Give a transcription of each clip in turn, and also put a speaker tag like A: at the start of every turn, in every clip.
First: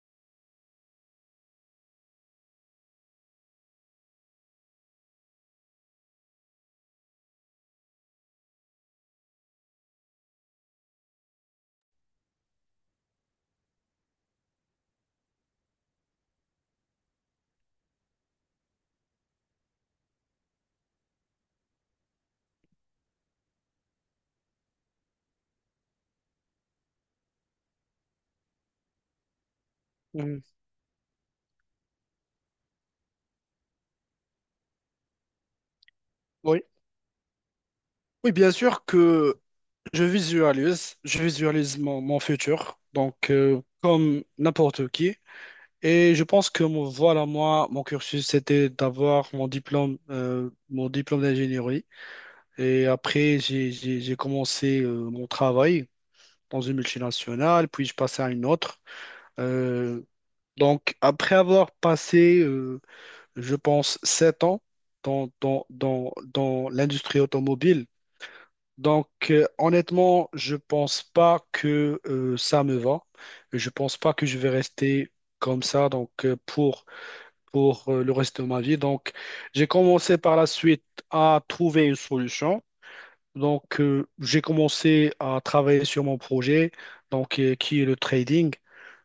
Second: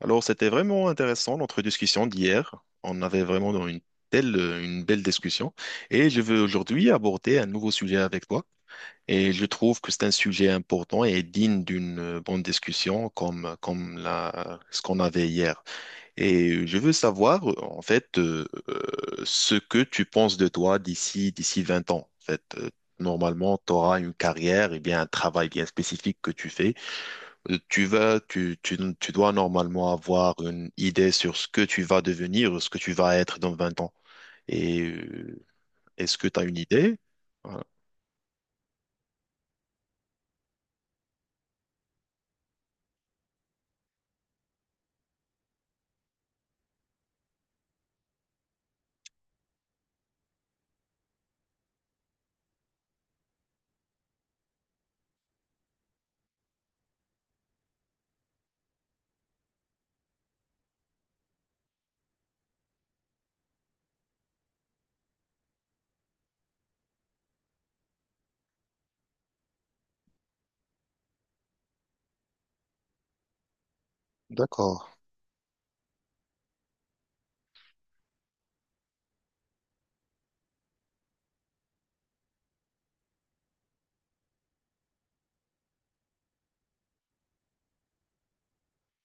A: Alors, c'était vraiment intéressant notre discussion d'hier. On avait vraiment une telle, une belle discussion. Et je veux aujourd'hui aborder un nouveau sujet avec toi. Et je trouve que c'est un sujet important et digne d'une bonne discussion comme ce qu'on avait hier. Et je veux savoir, en fait, ce que tu penses de toi d'ici 20 ans. En fait, normalement, tu auras une carrière et bien un travail bien spécifique que tu fais. Tu vas, tu dois normalement avoir
B: Mhm.
A: une idée sur ce que tu vas devenir, ce que tu vas être dans 20 ans. Et est-ce que tu as une
B: Oui.
A: idée? Voilà.
B: Oui, bien sûr que je visualise, je visualise mon futur, donc comme n'importe qui. Et je pense que voilà, moi, mon cursus, c'était d'avoir mon diplôme d'ingénierie. Et après, j'ai commencé mon travail dans une multinationale, puis je passais à une autre. Euh, donc, après avoir passé, je pense, 7 ans dans l'industrie automobile. Donc, honnêtement, je pense pas que ça me va. Je pense pas que je vais
A: D'accord.
B: rester comme ça donc pour pour le reste de ma vie. Donc, j'ai commencé par la suite à trouver une solution. Donc, j'ai commencé à travailler sur mon projet donc qui est le trading.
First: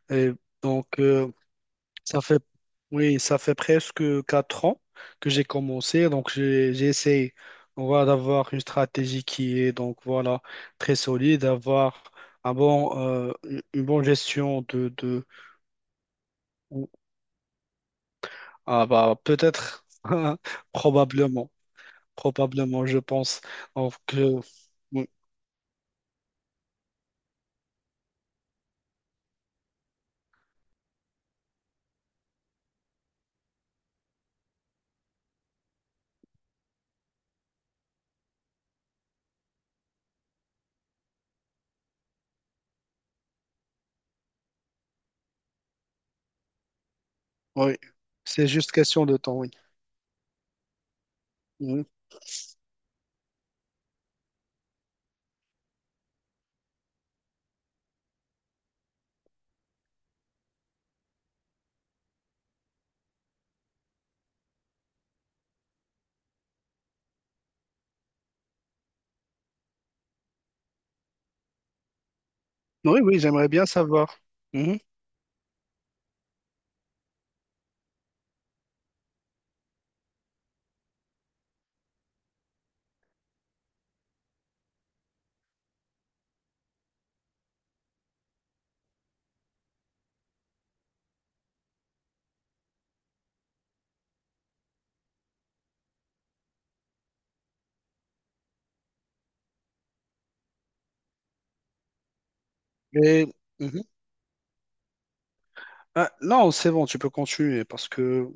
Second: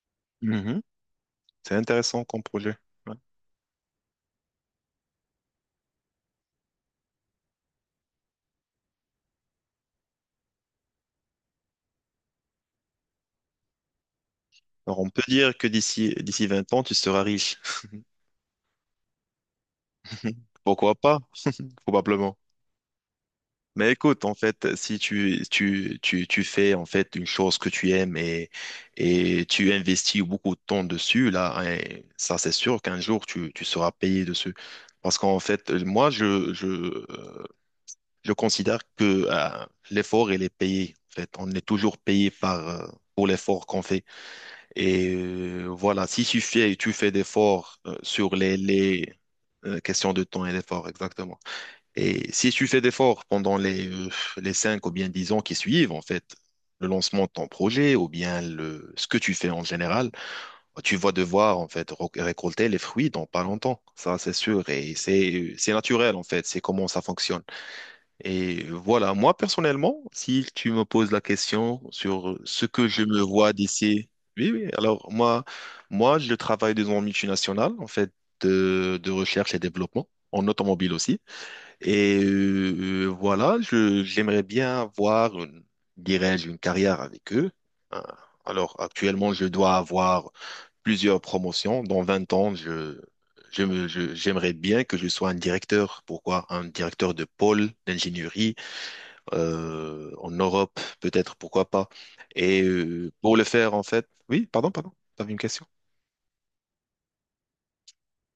B: Et
A: Mhm.
B: donc,
A: C'est
B: ça
A: intéressant
B: fait,
A: comme projet. Ouais.
B: oui, ça fait presque 4 ans que j'ai commencé. Donc, j'ai essayé, voilà, d'avoir une stratégie qui est, donc, voilà, très solide, d'avoir un bon, une bonne gestion de,
A: Alors, on peut
B: de,
A: dire que d'ici 20 ans,
B: ou-
A: tu seras riche.
B: ah, bah, peut-être,
A: Pourquoi pas?
B: probablement,
A: Probablement.
B: probablement, je pense.
A: Mais
B: Donc,
A: écoute, en fait, si
B: oui,
A: tu fais en fait une chose que tu aimes, et tu investis beaucoup de temps dessus, là, hein, ça c'est sûr qu'un jour tu seras payé dessus. Parce qu'en fait, moi, je considère que l'effort, il est payé. En fait, on est toujours payé par, pour l'effort qu'on fait. Et voilà, si tu fais, tu fais
B: oui,
A: d'efforts sur
B: c'est
A: les,
B: juste question
A: les
B: de temps, oui.
A: euh, questions de temps et d'effort, exactement.
B: Mhm.
A: Et si tu fais d'efforts pendant les 5 ou bien 10 ans qui suivent, en fait, le lancement de ton projet ou bien le, ce que tu fais en général, tu vas devoir, en fait, récolter les fruits dans pas longtemps. Ça, c'est sûr. Et c'est naturel, en fait. C'est comment ça fonctionne. Et voilà. Moi, personnellement, si tu me poses la question sur ce que
B: Oui,
A: je
B: oui,
A: me
B: j'aimerais
A: vois
B: bien
A: d'ici,
B: savoir.
A: oui, oui.
B: Mhm.
A: Alors, moi, je travaille dans une multinationale, en fait, de recherche et développement, en automobile aussi. Et voilà, je, j'aimerais bien avoir une, dirais-je, une carrière avec eux. Euh, Alors, actuellement, je dois avoir plusieurs promotions. Dans 20 ans, j'aimerais bien que je sois un directeur. Pourquoi? Un directeur de pôle d'ingénierie en Europe, peut-être, pourquoi pas. Et
B: Et,
A: pour le faire, en
B: mhm.
A: fait, oui, pardon, t'avais une question?
B: Ah, non, c'est bon, tu peux continuer parce que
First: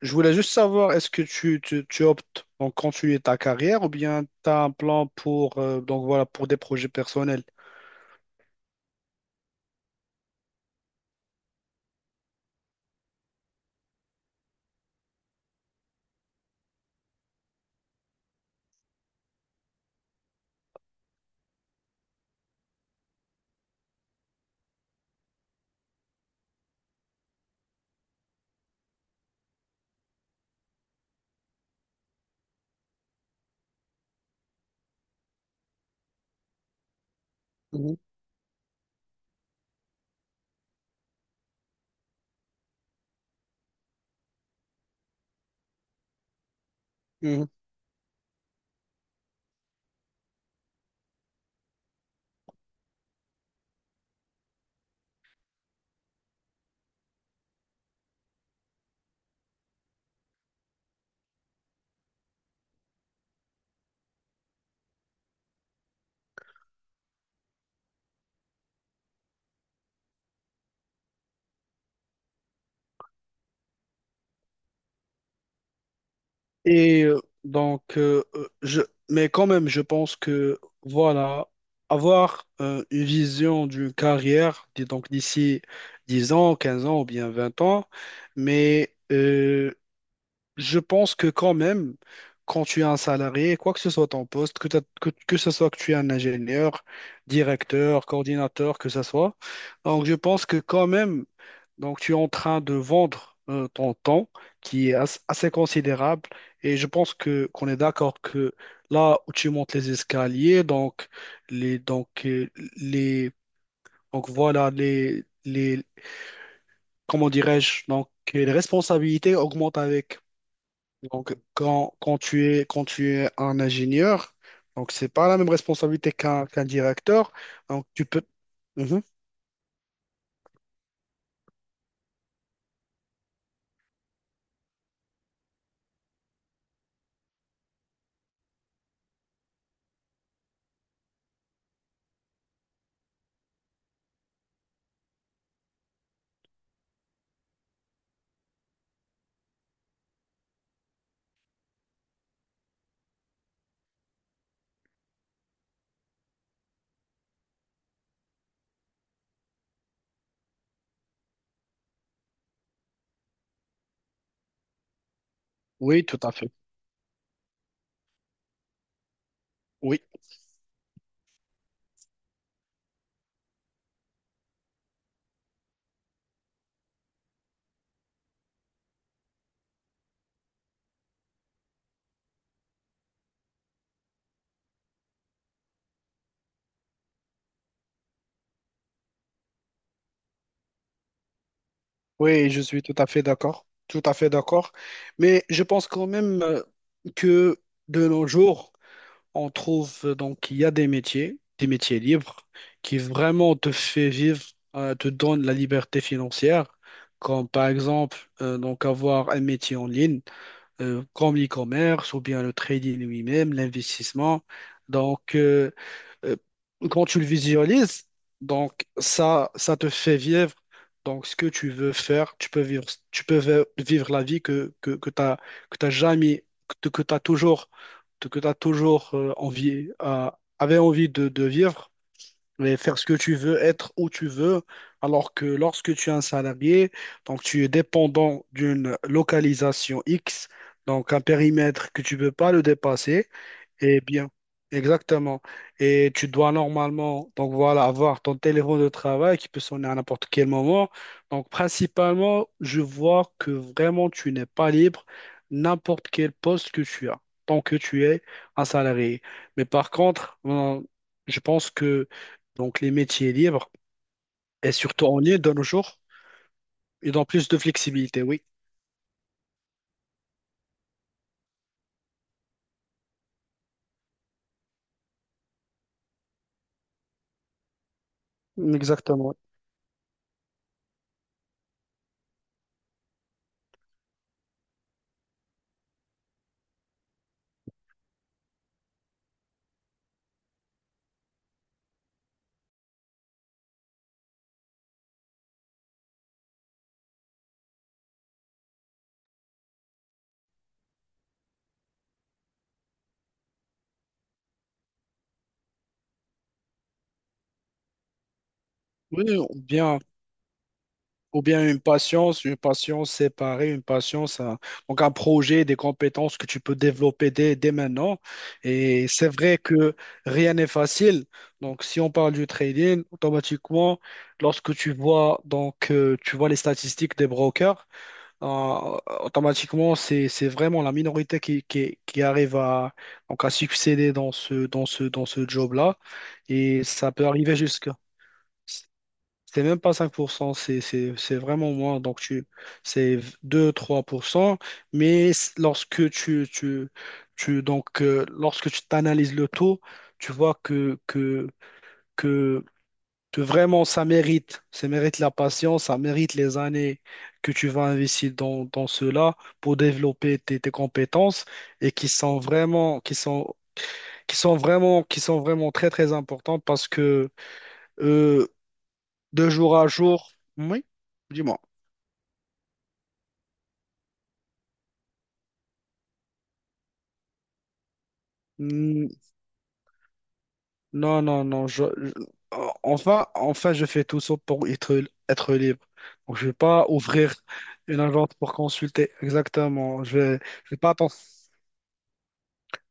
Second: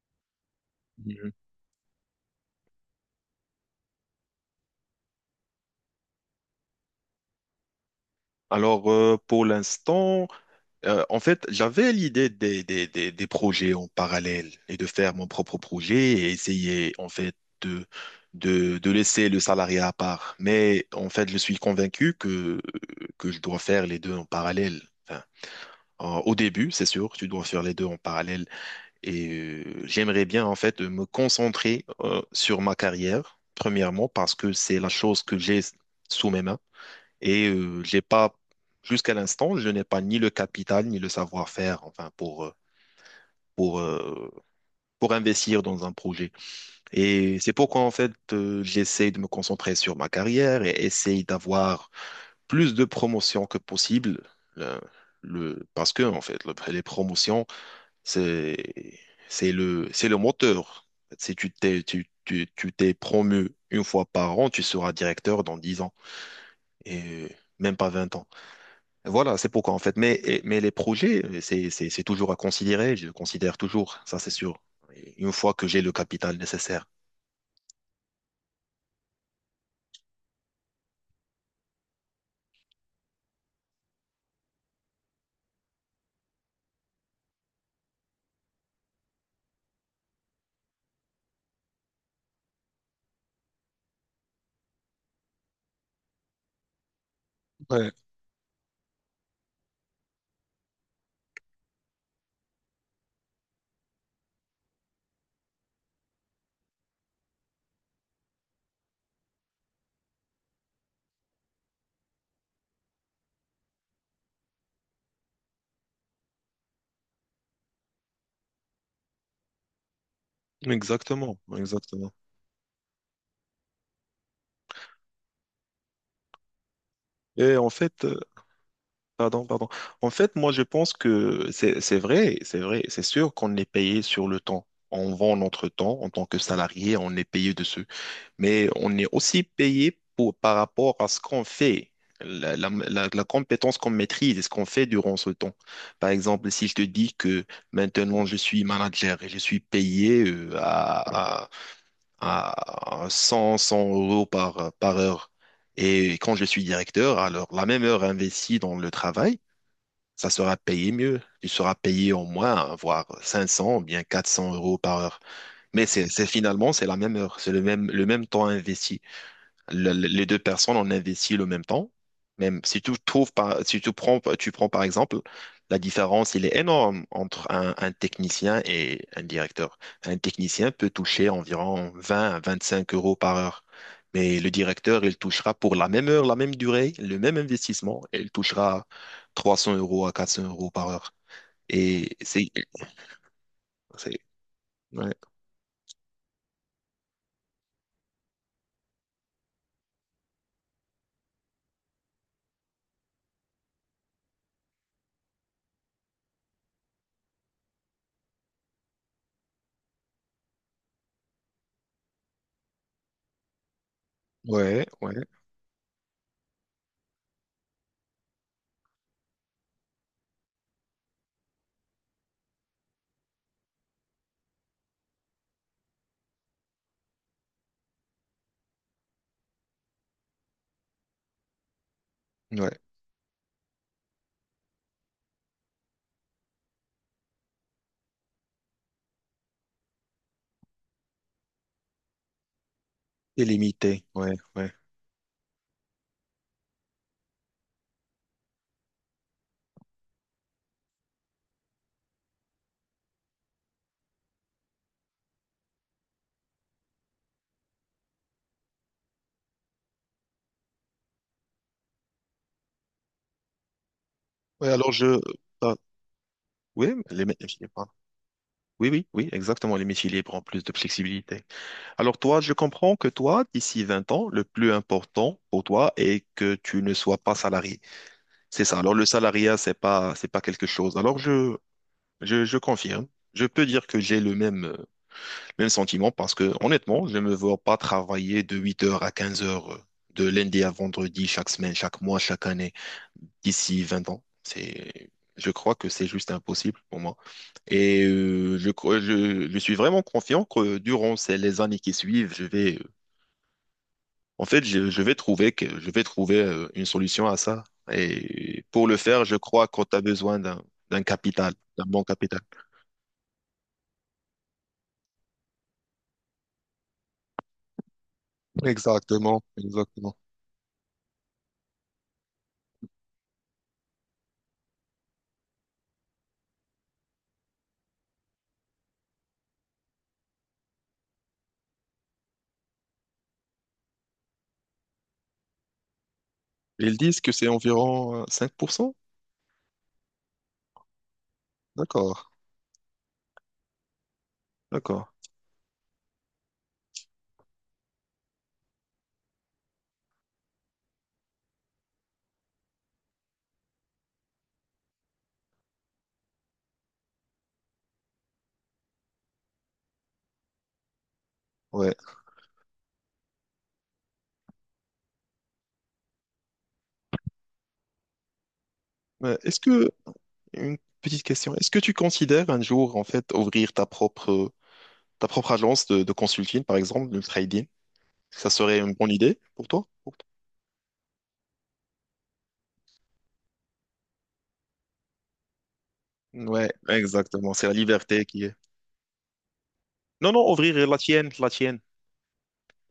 B: je voulais juste savoir, est-ce que
A: Mhm.
B: tu optes donc continuer ta carrière ou bien tu as un plan pour, donc voilà, pour des projets personnels?
A: Alors, pour l'instant, en fait, j'avais l'idée des projets en parallèle et de faire mon propre projet et essayer en fait de, de laisser le salariat à part. Mais en fait, je suis convaincu que je dois faire les deux en parallèle. Enfin, au début, c'est sûr, tu dois faire les deux en parallèle. Et j'aimerais bien en fait me concentrer sur ma carrière, premièrement, parce que c'est la chose que j'ai sous mes mains. Et
B: Mhm,
A: j'ai pas, jusqu'à l'instant, je n'ai pas ni le capital ni le savoir-faire, enfin, pour, pour, euh, pour investir dans un projet. Et
B: mhm.
A: c'est pourquoi, en fait, j'essaie de me concentrer sur ma carrière et essaye d'avoir plus de promotions que possible. Le, Parce que, en fait, les promotions, c'est, c'est c'est le moteur. Si tu t'es promu une fois par an, tu seras directeur dans 10 ans et même pas 20 ans. Voilà, c'est pourquoi en fait. Mais, mais les projets, c'est toujours à considérer, je le considère toujours, ça c'est sûr. Et une fois que j'ai le capital nécessaire.
B: Et donc, je, mais quand même, je pense que, voilà, avoir une vision d'une carrière, dis donc d'ici 10 ans, 15 ans ou bien 20 ans, mais je pense que quand même, quand tu es un salarié, quoi que ce soit ton poste, que ce soit que tu es un ingénieur,
A: Ouais.
B: directeur, coordinateur, que ce soit, donc je pense que quand même, donc tu es en train de vendre ton temps, qui est assez considérable, et je pense que qu'on est d'accord que là où tu montes les escaliers, donc les donc les donc voilà les comment dirais-je donc les responsabilités augmentent avec donc,
A: Exactement, exactement.
B: quand tu es un ingénieur, donc c'est pas la même responsabilité qu'un directeur.
A: Et en
B: Donc, tu
A: fait,
B: peux. Mhm.
A: Pardon. En fait, moi, je pense que c'est vrai, c'est sûr qu'on est payé sur le temps. On vend notre temps en tant que salarié, on est payé dessus. Mais on est aussi payé pour, par rapport à ce qu'on fait, la compétence qu'on maîtrise et ce qu'on fait durant ce temps. Par exemple, si je te dis que maintenant je suis manager et je suis payé à 100, 100 € par heure. Et quand je suis directeur, alors la même heure investie dans le travail, ça sera payé mieux. Tu seras payé au moins, hein, voire 500, bien 400 € par heure. Mais
B: Oui, tout à fait.
A: finalement, c'est la même heure, c'est le même temps investi,
B: Oui,
A: les deux personnes ont investi le même temps. Même si tu trouves si tu prends par exemple, la différence, il est énorme entre un technicien et un directeur. Un technicien peut toucher environ 20 à 25 € par heure. Mais le directeur, il touchera pour la même heure, la même durée, le même investissement, et il touchera 300 à 400 € par heure. Et
B: oui, je suis tout à fait d'accord. Tout
A: c'est,
B: à fait d'accord.
A: ouais,
B: Mais je pense quand même que de nos jours, on trouve donc il y a des métiers libres, qui vraiment te fait vivre, te donne la liberté financière, comme par exemple donc avoir un métier en ligne, comme l'e-commerce ou bien le trading lui-même, l'investissement.
A: ouais, ouais,
B: Donc, euh, quand tu le visualises, donc ça te fait vivre donc ce que tu veux faire. Tu peux vivre, tu peux vivre la vie que, que tu as, que t'as jamais, que, tu as toujours, que t'as toujours euh, envie, avait envie de vivre et
A: ouais.
B: faire ce que tu veux, être où tu veux, alors que lorsque tu es un salarié, donc tu es dépendant d'une localisation X, donc un périmètre que tu ne peux pas le dépasser.
A: C'est
B: Eh
A: limité,
B: bien,
A: ouais, ouais.
B: exactement. Et tu dois normalement, donc voilà, avoir ton téléphone de travail qui peut sonner à n'importe quel moment. Donc, principalement, je vois que vraiment tu n'es pas libre n'importe quel poste que tu as, tant que tu es un salarié. Mais par contre, je pense que donc les métiers libres,
A: Ouais,
B: et surtout en ligne de nos
A: ah,
B: jours,
A: oui,
B: ils
A: les,
B: ont plus de flexibilité, oui.
A: oui, oui, oui, exactement. Les métiers libres ont plus de flexibilité. Alors toi, je comprends que toi, d'ici 20 ans, le plus important pour toi est que tu ne sois pas salarié. C'est ça. Alors le
B: Exactement.
A: salariat, c'est pas quelque chose. Je confirme. Je peux dire que j'ai le même, même sentiment parce que honnêtement, je ne me vois pas travailler de 8h à 15h de lundi à vendredi chaque semaine, chaque mois, chaque année d'ici 20 ans. C'est, je crois que c'est juste impossible pour moi. Et je suis vraiment confiant que durant ces, les années qui suivent, je vais, je vais je vais trouver une solution à ça. Et pour le faire, je
B: Oui,
A: crois qu'on a besoin d'un
B: ou
A: capital,
B: bien
A: d'un bon capital.
B: une patience séparée, une patience, donc un projet, des compétences que tu peux développer dès maintenant. Et c'est
A: Exactement,
B: vrai que
A: exactement.
B: rien n'est facile. Donc, si on parle du trading, automatiquement, lorsque tu vois, donc, tu vois les statistiques des brokers, automatiquement, c'est vraiment la minorité qui arrive à, donc à succéder dans dans ce job-là. Et
A: Ils
B: ça
A: disent
B: peut
A: que c'est
B: arriver jusqu'à.
A: environ 5%.
B: C'est même pas 5%, c'est vraiment moins.
A: D'accord,
B: Donc, tu, c'est 2, 3%.
A: d'accord,
B: Mais lorsque donc, lorsque tu t'analyses le taux, tu vois que, que vraiment ça mérite la patience, ça mérite les années que tu vas investir dans, dans cela pour développer tes compétences et
A: ouais.
B: qui sont vraiment, qui sont, qui sont vraiment très très importantes parce que euh,
A: Ouais,
B: de jour à jour,
A: Une
B: oui,
A: petite question,
B: dis-moi.
A: est-ce que tu considères un jour, en fait, ouvrir ta propre agence de consulting, par exemple, de trading? Ça serait une
B: Hmm.
A: bonne idée pour toi?
B: Non, enfin, je fais tout ça pour être, être libre. Donc, je vais
A: Ouais,
B: pas ouvrir
A: exactement. C'est la
B: une
A: liberté
B: agence
A: qui
B: pour
A: est.
B: consulter. Exactement.
A: Non, non,
B: Je
A: ouvrir
B: vais pas attendre.
A: la tienne,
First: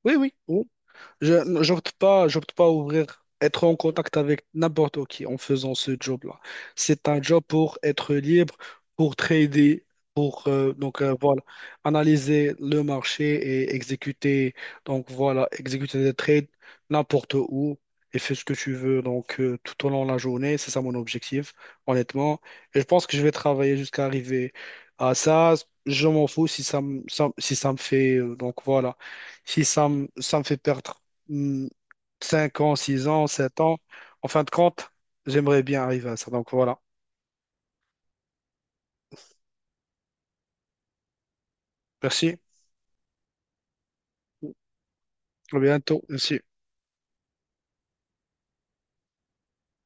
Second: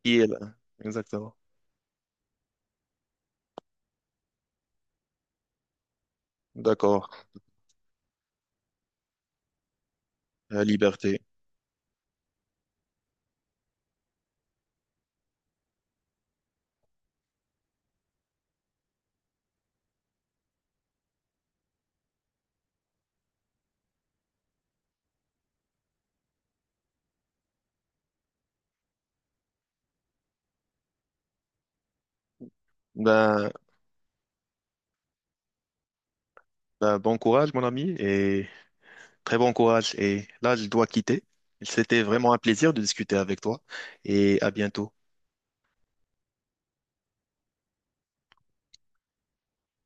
B: Oui,
A: qui est
B: oui.
A: là. Exactement.
B: Je j'opte pas à ouvrir, être en contact avec n'importe qui en faisant ce job-là. C'est
A: D'accord.
B: un job pour être libre, pour trader, pour
A: La
B: donc
A: liberté.
B: voilà, analyser le marché et exécuter donc voilà, exécuter des trades n'importe où et fais ce que tu veux donc tout au long de la journée. C'est ça mon objectif, honnêtement. Et je pense que je vais travailler jusqu'à arriver à ça. Je m'en fous si ça me, si ça me fait donc voilà si ça me, ça me fait perdre hmm, 5 ans, 6 ans,
A: Ben,
B: 7 ans. En fin de compte, j'aimerais bien arriver à ça. Donc voilà.
A: ben, bon courage, mon ami, et très bon courage. Et là, je dois quitter. C'était vraiment un
B: Merci.
A: plaisir de discuter avec toi, et à bientôt.
B: À bientôt. Merci.